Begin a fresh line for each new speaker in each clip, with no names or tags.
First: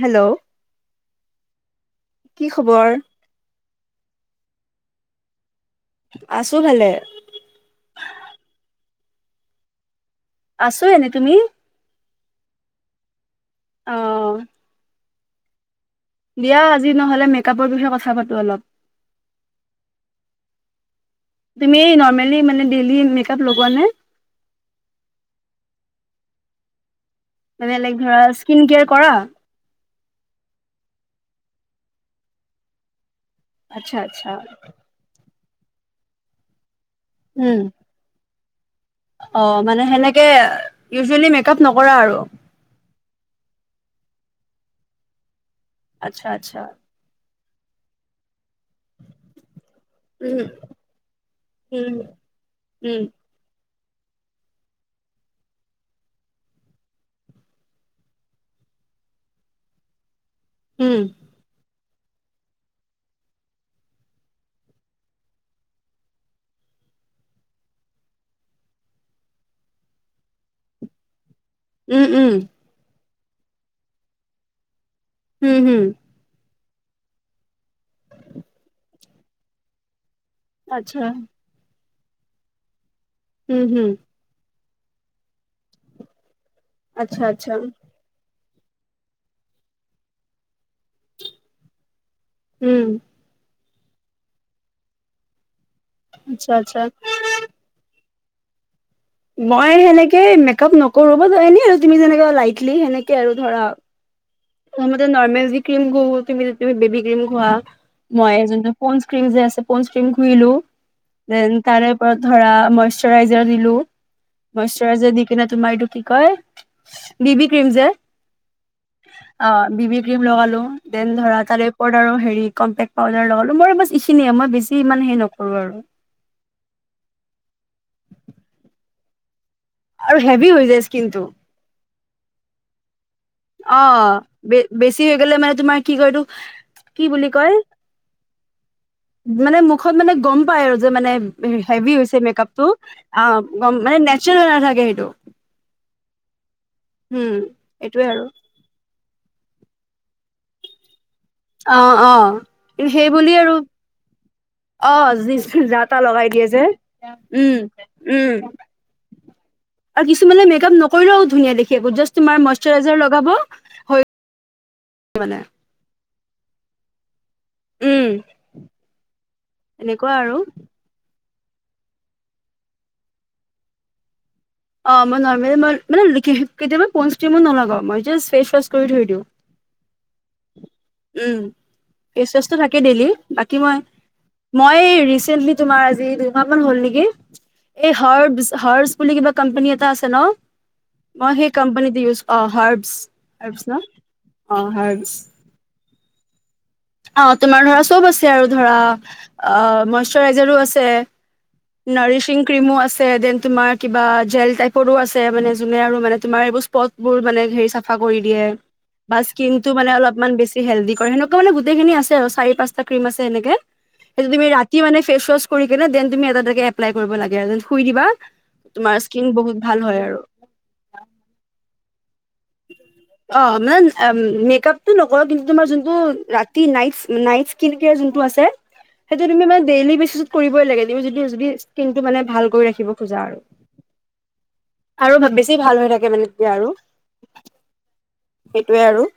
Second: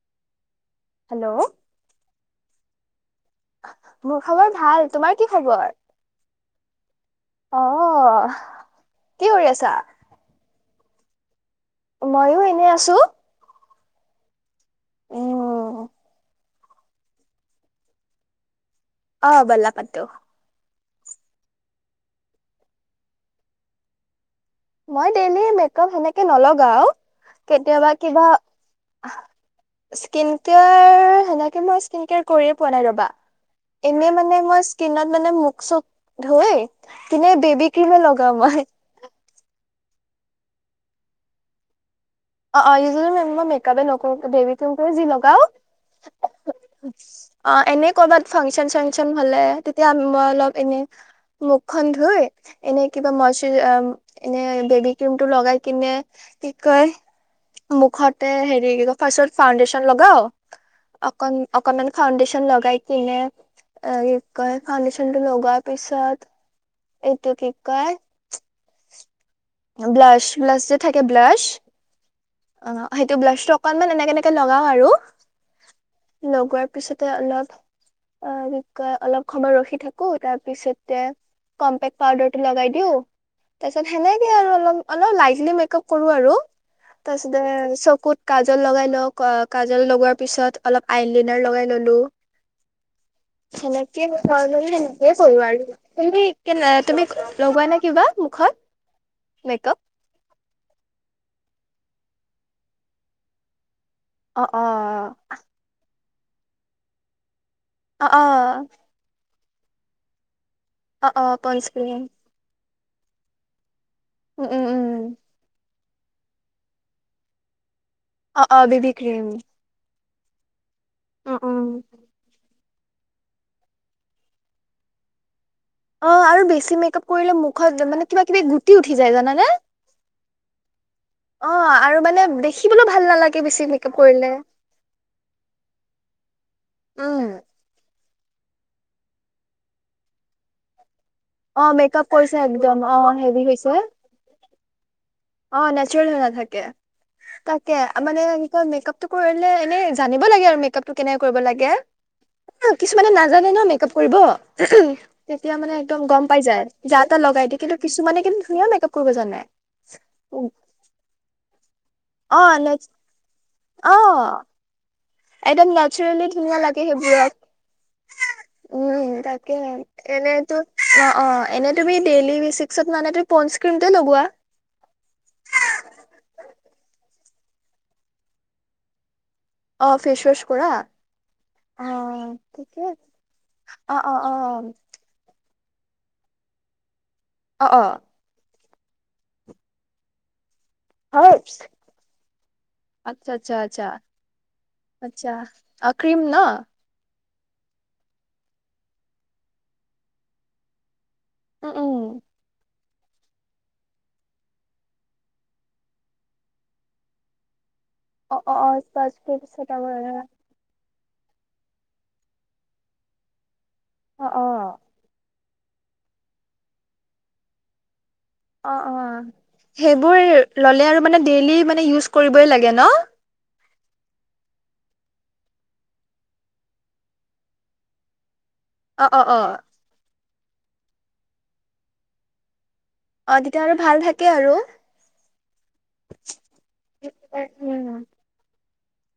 Hello?
Hello
কি খবৰ?
মোৰ খবৰ ভাল, তোমাৰ কি খবৰ?
আছো ভালে।
অ কি কৰি আছা?
আছো এনে, তুমি?
ময়ো এনে আছো।
অ'।
উম
দিয়া আজি নহ'লে মেকআপৰ বিষয়ে কথা পাতো অলপ।
অ', বলা পাতো।
তুমি নৰ্মেলি মানে, ডেইলি মেকআপ লগোৱা নে?
মই ডেইলি মেকআপ সেনেকে নলগাওঁ।
মানে লাইক ধৰা, স্কিন কেয়াৰ কৰা?
স্কিন কেয়াৰ, সেনেকে মই স্কিন কেয়াৰ কৰিয়ে পোৱা নাই ৰ'বা।
আচ্ছা
এনে
আচ্ছা
মানে মই, স্কিনত মানে [unintelligible] তেনে
উম
বেবীক্ৰীম এ লগাওঁ মই।
অ', মানে সেনেকে, ইউজুৱেলি মেক আপ নকৰা আৰু।
অ', অ', উজুৱেলী মই মেক-আপে নকৰো, বেবীক্ৰীমটোয়ে যি লগাওঁ।
আচ্ছা, আচ্ছা।
অ, এনে কৰবাত ফাংচন, চাংচন হলে, তেতিয়া মই
উম
অলপ এনে মুখখন
উম
ধুই, এনে
উম
কিবা মছ এনে বেবীক্ৰীমটো লগাই কিনে, কি কয় মুখতে হেৰি কি কয়, ফাৰ্ষ্টত ফাউণ্ডেশ্যন লগাওঁ।
উম
অকন-অকনমানো ফাউণ্ডেচন লগাই কিনে, এ, কি কয় ফাউণ্ডেচনটো লগোৱাৰ পিছত এইটো কি কয় ব্লাছ, ব্লাছ যে থাকে ব্লাছ
উম উম।
অ', সেইটো ব্লাছটো অকনমান এনেকে এনেকে লগাওঁ আৰু।
হম হম।
লগোৱাৰ পিছতে অলপ, অ', কি কয় অলপ সময় ৰখি থাকি উ, তাৰ পিছতে
আচ্ছা
কম্পেক পাউডাৰ টো লগাই দিওঁ।
উম
তাৰ পিছত
হুম
হেনেকে আৰু অলপ অলপ লাইটলি মেক-আপ কৰো আৰু। তাৰ
আচ্ছা
পিছতে
আচ্ছা
চকুত কাজল লগাই লওঁ। কাজল লগোৱাৰ পিছত অলপ আইলিনাৰ লগাই ললোঁ।
উম।
হেনেকে [unintelligible] হেনেকে কৰোঁ আৰু। তুমি
আচ্ছা
কেনে,
আচ্ছা
তুমি লগোৱা নে কিবা? মুখত
মই
মেকআপ
হেনেকে মেক-আপ নকৰো। মই জেনেৰলি আৰু তুমি যেনেকে লাইটলি হেনেকে আৰু ধৰা।
অ অ
প্ৰথমতে নৰ্মেল যি ক্ৰীম ঘহু তুমি যেনেকে তুমি বেবী ক্ৰীম ঘহাঁ।
অ অ
মই যোনটো পন্দ্চ স্ক্ৰিম যে আছে পন্দ্চ স্ক্ৰিম ঘহিলো
অ অ
দেন
পঞ্চ
তাৰে
ক্ৰীম
ওপৰত ধৰা মই চৰাইজাৰ দিলোঁ।
উম উম উম
মইশ্যৰাইজাৰ দি কিনে তোমাৰ এইটো কি কয়, বেবী ক্ৰিম যে।
অ, অ' বেবী
অ। বেবী ক্ৰীম লগালোঁ‌। দেন
উম
ধৰা
উম
তাৰে ওপৰত আৰু হেৰি কম্পেক্ট পাউাৰ লগালোঁ। মোৰ বছ এইখিনিয়ে। মই বেছি ইমান হেই নক
অ' আৰু বেছি মেক-আপ কৰিলে মুখত মানে কিবা কিবি গুটি উঠি যায় জানানে।
আৰু হেভি হৈ যায় ইচকিন টো।
অ আৰু মানে দেখিবলৈ ভাল নালাগে বেছি মেকআপ
অ'
কৰিলে
বেছি হৈ গলে মানে তোমাৰ কি ক এইটো কি
উম
বুলি কয়? মানে মুখত মানে গম পাই আৰু যে মানে
অ
হেভি
মেকআপ
হৈছে
কৰিছে
মেকআপটো
একদম অ হেভি হৈছে
অ' মানে নেচাৰেল নালাগে। এইটো
অ নেচাৰেল হৈ নাথাকে
উম,
তাকে
এইটোয়ে আৰু
মানে কি কয় মেকআপ টো কৰিলে এনে নি লাগে আৰু মেকপটো কেনে কৰিব লাগে
অ',
অ কিছুমানে
সেইবুলি
নাজানে
আৰু
ন মেকপ কৰিব
অ', যি
তেতিয়া
যা
মানে
তা
একদম
লগাই
গম পাই
দিয়ে যে।
যায় যা তটা লগাই
উম,
দিিয়ে কিন্তু কিছুমানে
উম,
কিন্তু ধুনীয়া মেকআপ কৰিব জানাই
আৰু কিছুমানে মেকআপ নকৰিলেও ধুনীয়া দেখি সেই জাষ্ট
অ
তোমাৰ
নে
মইশৰাইজাৰ লগাব হয়
এটা নেচাৰেলি কি লাগে সে বিয়
উম
তাকে
এনেকুৱা আৰু
এনেইতো অ অ এনেই তুমি ডেইলি বেচিকত মানে ত প্মটো লগোৱা
অ', মই নৰ্মেলি মই মানে কেতিয়াবা প'ণ্ডচ ক্ৰীমো নলগাও মই জাষ্ট ফেচ ৱাছ কৰি থৈ দিওঁ
অ ফেচ ৱাশ কৰা
উম,
অ
ফেচ ৱাছটো থাকে
ঠিক
ডেইলি বাকী মই
অ অ অ
মই ৰিচেন্টলি তোমাৰ আজি দুমাহ মান হ'ল নেকি
অ অ
এই হাৰ হৰ্ ব বুলিুল কিবা কম্পানী এটা আছে ন মই সেই
হাৰ্বছ
কম্পানীতে ইউজ অ হাৰ্বছ
আচ্ছা আচ্ছা
হাৰছ ন
আচ্ছা
অ হাৰ্বছ
আচ্ছা অ ক্ৰীম ন
অ তোমাৰ ধৰা চব আছে আৰু ধৰা অ মইশাৰইজাৰো আছে
উম উম।
নৰিশিং ক্ৰ্ৰীমো আছে ন তোমাৰ কিবা জেল টাইপৰো আছে মানে যোনে আৰু মানে তোমাৰ এইবোৰ স্পট বোৰ মানে হেৰি চফ
অ অ অ স্পৰ্টছটোৰ পিছত আৰু
সেনেুৱা মানে গোটেইিনিছে আৰু চাৰি পচটা ক্ৰীম আছে এনেকে
অ
সেইটো
অ।
তুমি ৰাতি মান ফেচ ৱাশ কৰি কেনে দেনুম এ তে এপ্লাই কৰিব লাগে আৰু যেনু দিবা
অ অ
তোমাৰ স্কিন বহুত ভাল হয় আৰু
ম কৰিবই লাগে ন
মেকপটো ন কিন্তুমাৰ ন ন্ কেোনটো আছে
অ অ
সেইটো
অ
তুমি মে ডেইলি বেছি কৰিবই লাগে তুমি যদি যদি স্কিন টো মানে ভাল কৰি ৰাখিব পূজা
অ
আৰু
তেতিয়া ভাল থাকে আৰু।
আৰু বেছি ভাল হৈ থাকে মানে এয়া আৰু
উম
সেইটয়ে আৰু।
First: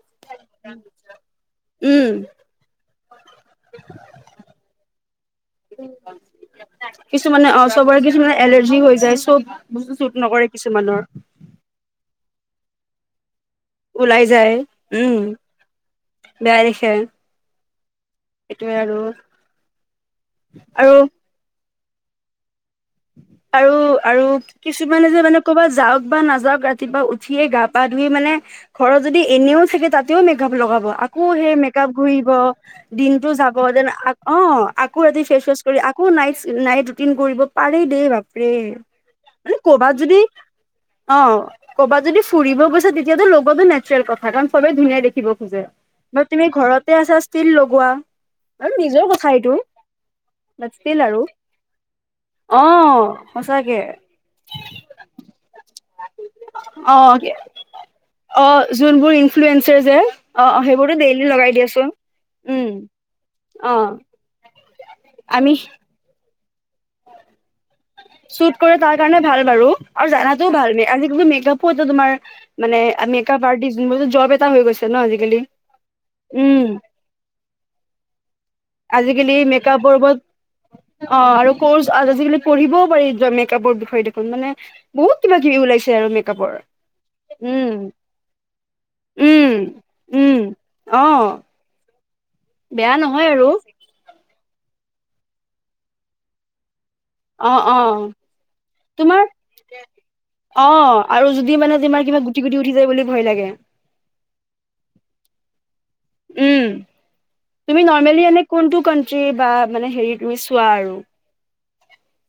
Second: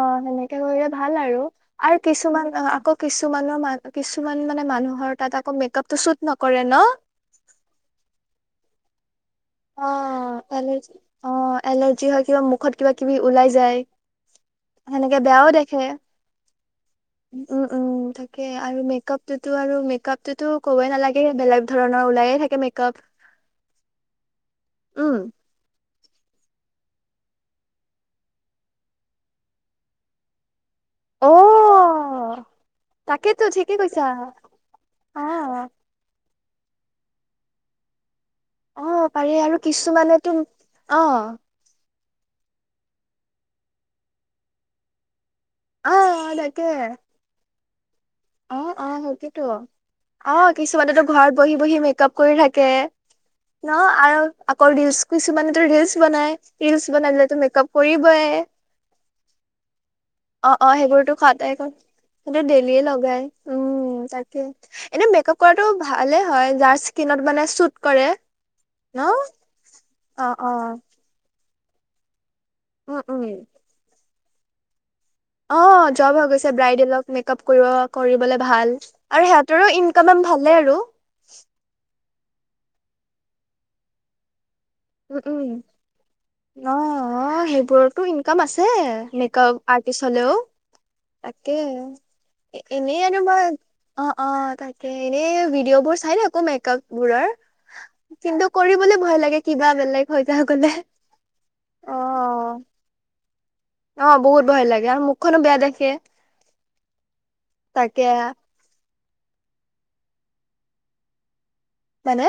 অ' সেনেকে কৰিলে ভাল আৰু আৰু
উম,
কিছুমান আকৌ কিছুমানৰ মান কিছুমান মানে মানুহৰ। তাত আকৌ মেকআপটো চুট নকৰে ন?
কিছুমানে অ চবৰে কিছুমানে এলাৰ্জি হৈ যায়। চব
অ
বস্তু চুট নকৰে
' এলাৰ্জি
কিছুমানৰ
অ ' এলাৰ্জি হয় কিবা মুখত কিবা কিবি ওলাইছে
ওলাই যায় উম বেয়া দেখে।
অ' থাকে আৰু মেকআপ টোতো আৰু মেকআপ টোতো ক'বই
আৰু
নালাগে বেলেগ। ধৰণৰ ওলায়ে থাকে মেক
আৰু আৰু কিছুমানে
উম
যে মানে ক'বাত যাওক বা নাযাওক ৰাতিপুৱা উঠিয়ে গা পা ধুই মানে ঘৰৰত যদি এনেও থাকে তাতেও মেকআপ লগাব আকৌ সেই মেকআপ ঘঁহিব
অ'
দিনটো
তাকেতো
যাব
ঠিকে
যেন
কৈছা
অ' আকৌ
অ
ৰাতি ফেচ কৰি আকৌ ন নাইট ৰুটিন কৰিব। পাৰি দেই বাপ।
অ পাৰি আৰু
মানে ক'বাত যদি
কিছুমানেতো
অ ক'বাত। যদি ফুৰি গৈছে তেতিয়াতো লগত নেচাৰেল কথা কাৰণ সবে ধুনীয়াাই দেখিব।
অ
তুমি
তাকে
ঘৰতে আছা ষ্টিল গোৱা।
অ- অ সকী তো অ
ষ্টিল
কিছুমানেতো
আৰু
ঘৰত বহি বহি মেকআপ কৰি থাকি
অ সঁচাকে
আৰু আকৌ ন কিছুমানেো বনাই লচ বন
অ
মেকাপ কৰিবয়
অ যোনবোৰ ইনফ্লুৱেঞ্চাৰ যে
অ' অ' সেইবোৰতো
ডেইলি লগাই
খোৱাাই
দিয়াচোন
সেইটো
উম
ডেই উ
অ
তাকে এনে মেকাপ
আমি
কৰাটো ভালে হয় যাৰ স্কিনত মানে চুত
চুট কৰে তাৰ কাৰণে ভাল বাৰু আৰু
অ অ
জানাটোও ভাল মেপ তো তোমাৰ মানে
উম
আমি
উম
মেকাপ আৰ্টি ম হৈ গৈছে ন আজিকালি
অ' জব হৈ গৈছে
উম
ব্ৰাইডেলক মেকআপ কৰিব কৰিবলে ভাল আৰু
আজিকালি
সিহঁতৰো
মেকআপৰ ওপৰত
ইনকাম ভালেই আৰু।
পঢ়িব [unintelligible] মেকআপৰ বিষয়ে দেখোন মানে
উ
বহুত কিবা কিবি ওলাইছে আৰু মেকআপৰ
উম অ', অ'
উম
সেইবোৰতো ইনকাম আছে
উম
মেকপ আৰ্টিষ্ট হলেও
উম অ
তাকে
বেয়া
এনেই
নহয় আৰু
[unintelligible] অ', অ। তাকে এনেই ভিডিঅ' বোৰ চাই থাকো মেকআপ বোৰৰ
অ অ
কিন্তু কৰিবলৈ ভয়
তোমাৰ
লাগে বেলেগ হৈ থাক
অ
গলে।
আৰু যদি মানে তোমাৰ কিবা গুটি
অ',
গুটি উঠি যায় বুলি ভয় লাগে
অ বহুত ভয় লাগে আৰু মুখখনো বেয়া দেখে। [unintelligible]
এ তুমি
তাকে
নৰ্মেলি এনে কোনটো [unintelligible] মানে হেৰি তুমি চোৱা আৰু।
মানে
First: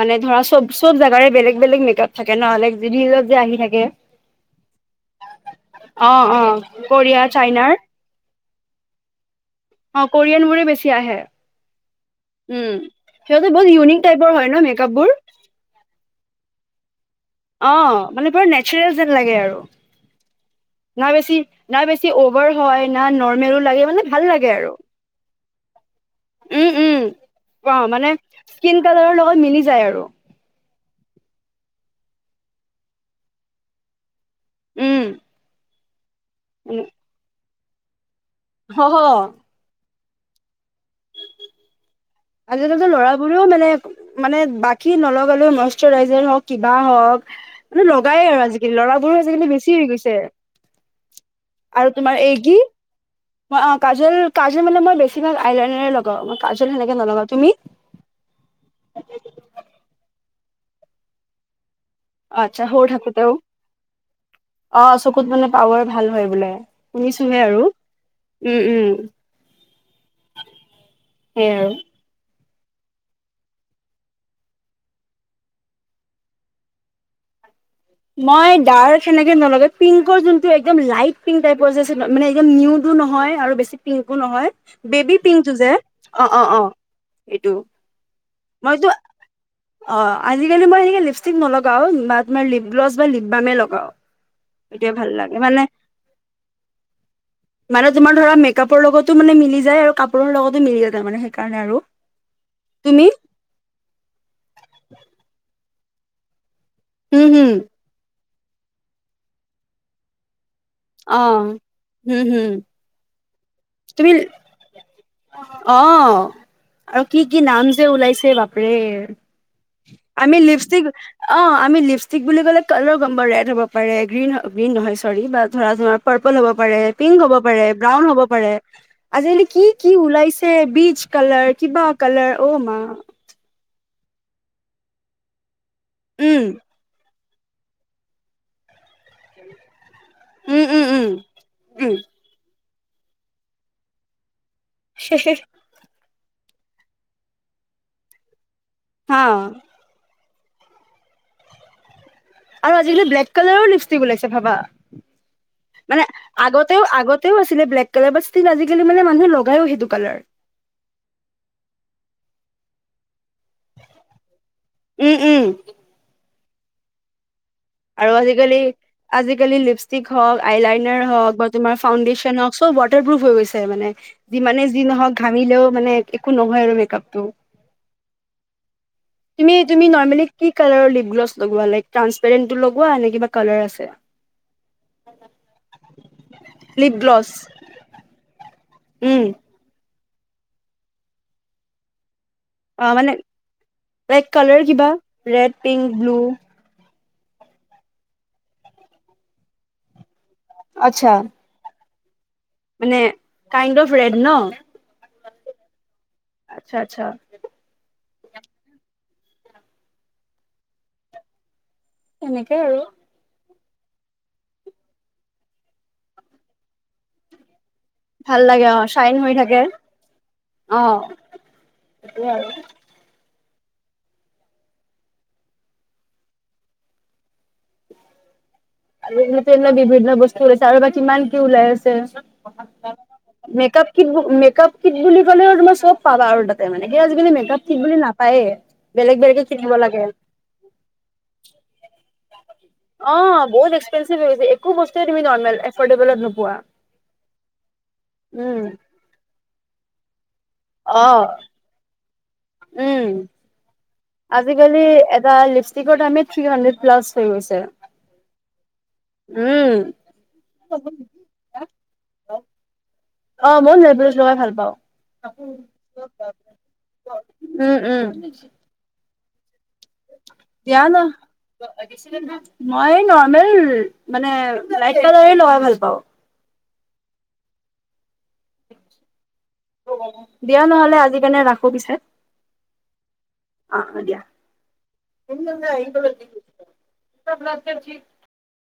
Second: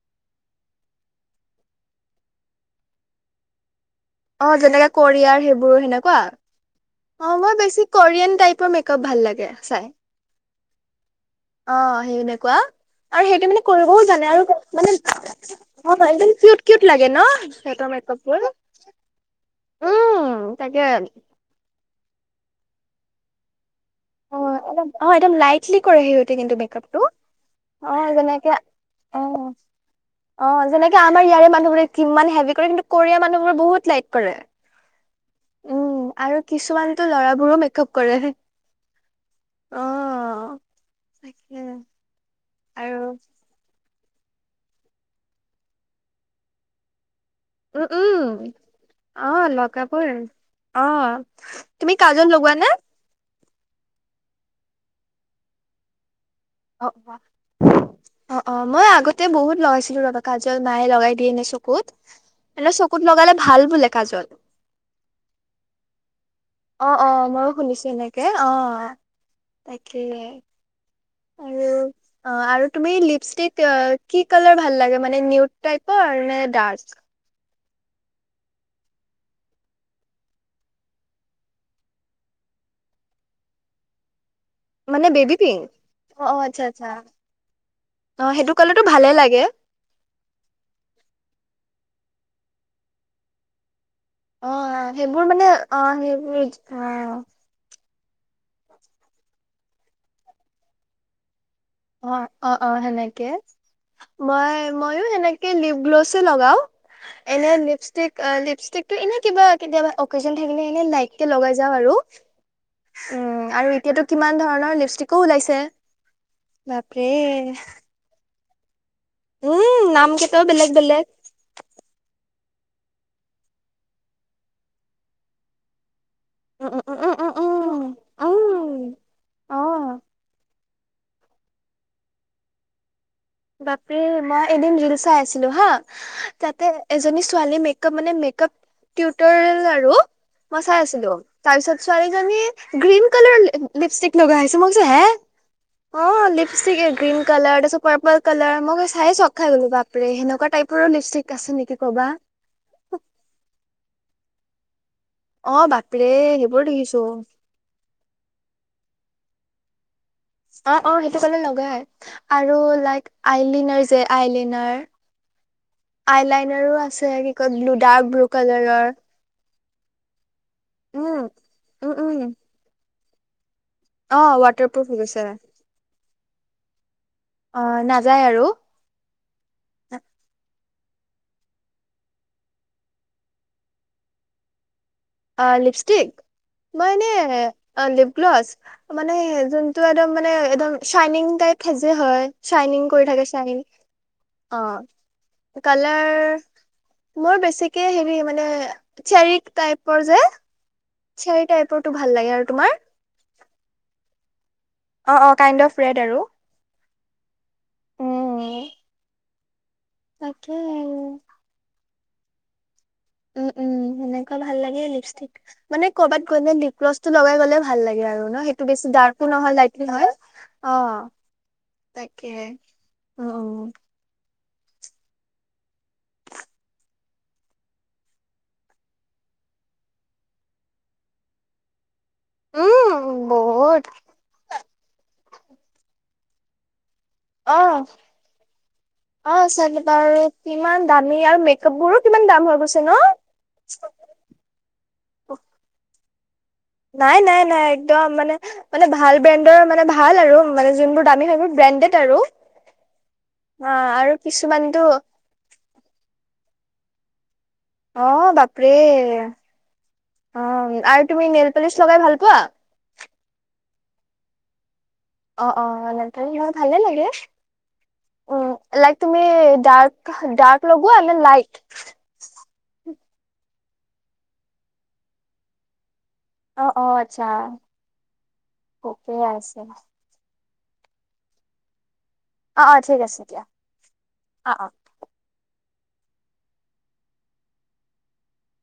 মানে ধৰা চব চব জোগাৰে বেলেগ বেলেগ মেকআপ থাকে নহলে যিত যে আহি থাকে
অ' যেনেকে কোৰিয়াৰ সেইবোৰ
অ
সেনেকুৱা।
অ কোৰিয়া
অ' মই
চাইনাৰ
বেছি কৰিয়ান টাইপৰ মেকআপ ভাল লাগে। চাই
অ' কৰিয়ান বোৰে বে [unintelligible] আহে।
অ'। এনেকুৱা
উম
আৰু
সিহঁতে
সেইটো মানে
বহুত
কৰিবও
ইউনিক টাইপৰ
জানে
হয়
আৰু
ন মেকআপ বোৰ
মানে হয় কিউট কিউট লাগে।
অ মানে পুৰা
[unintelligible] উম। তাকে
ন বেচি না বেছি অভাৰ হয় না নৰ্মেলো লাগে। মানে ভাল
অ'
লাগে আৰু
একদম অ' একদম লাইটলি কৰে সিহতে কিন্তু
উম উম
মেকআপটো
মানে
অ' যেনেকে
স্কিন কালাৰৰ লগত
অ',
মিলি যায় আৰু
অ। আমাৰ ইয়াৰে মানুহবোৰে কিমান হেভি কৰে কিন্তু কোৰিয়াৰ মানুহ বোৰে বহুত লাইট কৰে।
উম।
উম আৰু কিছুমানতো ল'ৰাবোৰো মেকআপ কৰেহে।
হ হ
অ তাকে আৰু
আজিকালিটো মানে মানে বাকী নলগালৈ মইশাৰইজাৰ হওঁক কিবা হওক মানে
উম
লগাই
উম
আৰু আজিকালি ল'ৰাবোৰো
আহ
আজিকালি
ল
বেছি হৈ
কাপোৰ
গৈছে
আহ তুমি কাজল লগোৱানে
ম অ কাজল কাজল মানে মই বেছিভাগ আইনেৰে লগা ওঁ কাজল
অ
সেনেকে নলগাওঁ তুমি।
অ মই আগতে বহুত লৈ আছিলো আগত। কাজল মাহে লগাই দিয়ে ননে চকুত এ
আচ্ছা সৰু
চকুত
থাকোতেও
লগালে ভাল বোলে কাজল
অ চকুত মানে পাৱাৰ ভাল হয় বোলে
অ অ
শুনিছোহে
মইো
আৰু
শুনিছো এনেকে অ
উম উম
তাকেই
হে
আৰু তুমি লিপষ্টিক কি কালাৰ ভাল ল মান নিউপ্
মই ডাৰ্ক সেনেকে নলগে পিংকৰ যোনটো একদম লাইট পিংক টাইপৰ যে মানে একদম নিউডো নহয় আৰু বেছি পিংকো নহয়
মানে
বেবী
বেবি
পিংকটো
পিংক
যে
অ আচ্ছা আচছা
সেইটো
অ সেইটো কালাৰটো
মইতো
ভালে লাগে
অ আজিকালি মই সেক লিপষ্টিক নলগাও মিপ ্লছ বা লিপবামে লগাও
অ
সেইটোৱে ভাল
সেইবোৰ
লাগে
মানে অ সেইবোৰ অ
মানে তোমাৰ ধৰা মেকআপৰ লগতো মানে মিলি যায় আৰু কাপোৰৰ লগতো মিলি যায় মানে
অ অ অ সেনেকে মই মইো এনেকে লিপ গ্ল'ছো লগাও
হুম হুম
এনে লিপষ্টিক অ লিপষ্টিক টো এনে কিবা কেতিয় অ
আহ হম হম
অঁ আৰু এতিয়াতো কিমান ধৰণৰ লিপষ্টিকো ওলাইছে
অ আৰু
বাপৰে
কি কি নাম যে ওলাইছে বাপা
উম, নাম
আ আমি
কেইটাও বেলেগ
লিপষ্টিক
বেলেগ
অ আমি লিপষ্টিক বুলি ক'লে কালৰ গম প ৰেড হ'ব পাৰে গ্ৰীণ গ্ৰীণ নহয় চৰি বা ধৰা ধ পাৰ্পল হব
উম,
পাৰে
উম, উম,
পিংক
উম,
হব পাৰে
উম,
ব্ৰাউন হ'ব
উম,
পাৰে
উম
আজিকালি কি কি
অ'।
ওলাইছে বীজ কালাৰ কিবা কালাৰ অ মা
তাপি মই এদিন ৰিল চাই আছিলো হা
উম
তাতে এজনী ছোৱালী মেকপ মানে মেকপ টিউটৰিয়েল আৰু মই
উম
চাই
উম উম
আছিলো তাৰ পিছত
উম
ছোৱালীজনী গ্ৰীণ কালাৰ লিপষ্টিক লগাছে চমোছে হে? অ', লিপষ্টিক এ গ্ৰীন কালাৰ তাৰপিছত পাৰ্পল। কালাৰ। মই চাই
হা
চক খাই গলোঁ বাপৰে সেনোক। [unintelligible] টাইপৰ লিপষ্টিক আছে নেকি ক'বা।
আৰু আজিকালি ব্লেক কালাৰৰ লিপষ্টিক ওলাইছে ভাবা।
অ
মানে
বাপৰে সেইবোৰ
আগতেও
দেখিছো
আগতেও আছিলে ব্লেক কালাৰ বাট ষ্টিল আজিকালি মানে মানুহে লগ। লগায়ও সেইটো কালাৰ।
অ', অ', সেইটো কালাৰ লগাই আৰু লাইক। আইলিনাৰ যে আইলিনাৰ
উম উম
আইলাইনৰ। [unintelligible] আছে। কয় ব্লু ডাৰ্ক
আৰু
ব্লু
আজিকালি
কালাৰৰ
আজিকালি লিপ। ষ্টিক হওক। আইলাইনাৰ
উম
হওক বা তোমাৰ
উম উম
ফাউণ্ডেশ্যন হওক চব ৱাট। ৱাটাৰ প্ৰুফ হৈ গৈছে। মানে
অ
যিমানে
ৱাটাৰ
যি
প্ৰুফ হৈ
নহওক
গৈছে
ঘামিলেও মানে। একো নহয় আৰু মেকআপ।
অ নাযায় আৰু
তুমি তুমি নৰ্মেলি কি। কালাৰৰ লিপ গ্লছ লগোৱা লাইক ট্ৰান্স। পাৰেণ্টটো লগোৱা নে কিবা কালাৰ আছে।
অ', লিপষ্টিক ম
লিপ
ই
গ্লছ
এনে অ', লিপ গ্লছ। মানে
উম
সেইজন। টো একদম মানে একদম চাইনিং টাইপ সাজে হয়। চাইনিং
অ'
কৰি
মানে
থাকে চাইনিং
লাইক
অ
কালাৰ কিবা ৰেড, পিংক, ব্লু।
কালাৰ মোৰ বেছিকে হেৰি মানে চেৰিক টাইপ। পৰ যে।
আচ্ছা
চেৰিটাইপৰ। তো ভাল লাগে আৰু। তোমাৰ
মানে কাইণ্ড অফ ৰেড ন?
অ', অ', কাইণ্ড অফ ৰেড আৰু।
আচ্ছা, আচ্ছা।
উম। তাকেই আৰু।
তেনেকে আৰু।
উম, উম সেনেকুৱা ভাল লাগে লিপষ্টিক মানে কৰ'বাত গলে লিপ গ্লছ টো লগাই গ'লে। ভাল লাগে আৰু
ভাল
ন
লাগে
সেইটো
অ
বেছি
চাইন
ডাৰ্কো
হৈ
নহয়
থাকে
লাইট নহয় অ'
সেইটোৱে
তাকে।
আৰু
অ' অ'
আৰু এনে এ বিভিন্ন বস্তু ওলাইছে, আৰু বা কিমান কি ওলাই আছে।
উম বহুত
মেকআপ কি মেকআপ ত বুলি ক'লে তোমাৰ চব পাবা আৰু তাতে মানে। কি আজিকালি
অ!
মেকআপ কিট বুলি নাপায়ে বেলেগ
অ!
বেলেগে কিনিব
চাগে
লাগে
বাৰু কিমান দামী আৰু মেকআপ বোৰো কিমান দাম হৈ গৈ
অ' বহুত এক্সপেনচিভ হৈ গৈছে। একো বস্তুৱে, তুমি নৰ্মেল এফৰ্ডেবলত নোপোৱা।
নাই, নাই, নাই একদম মানে,
উম
মানে ভাল ব্ৰেণ্ড মানে ভাল আৰু মানে যোনবোৰ
অ
দামী, সেইবোৰ ব্ৰেণ্ডেড আৰু
উম
অ' আৰু কিছুমানতো
আজিকালি এটা লিপষ্টিকত আমি থ্ৰি হান্দ্ৰ্ড প্লাছ হৈ গৈছে।
অ! বাপৰে,
উম।
অ! আৰু তুমি নেল পালিচ লগাই ভাল পোৱা?
অ' মইও লিপ গ্লচ্ছ লগাই ভাল পাওঁ।
অ' অ' ন মই ভালে লাগে,
উম উম
উ! তুমি ডাৰ্ক, ডাৰ্ক
দিয়া ন
লগোৱা নে লাইট?
মই নৰ্মেল মানে, লাইট কালাৰ লগাই ভাল পাওঁ।
অ' অ' আচ্ছা। ঠিকেই আছে।
দিয়া নহ'লে, আজি কেনে ৰাখো পিছে।
অ' অ' ঠিক আছে দিয়া।
অ অ দিয়া।
অ' অ '
[inaudible]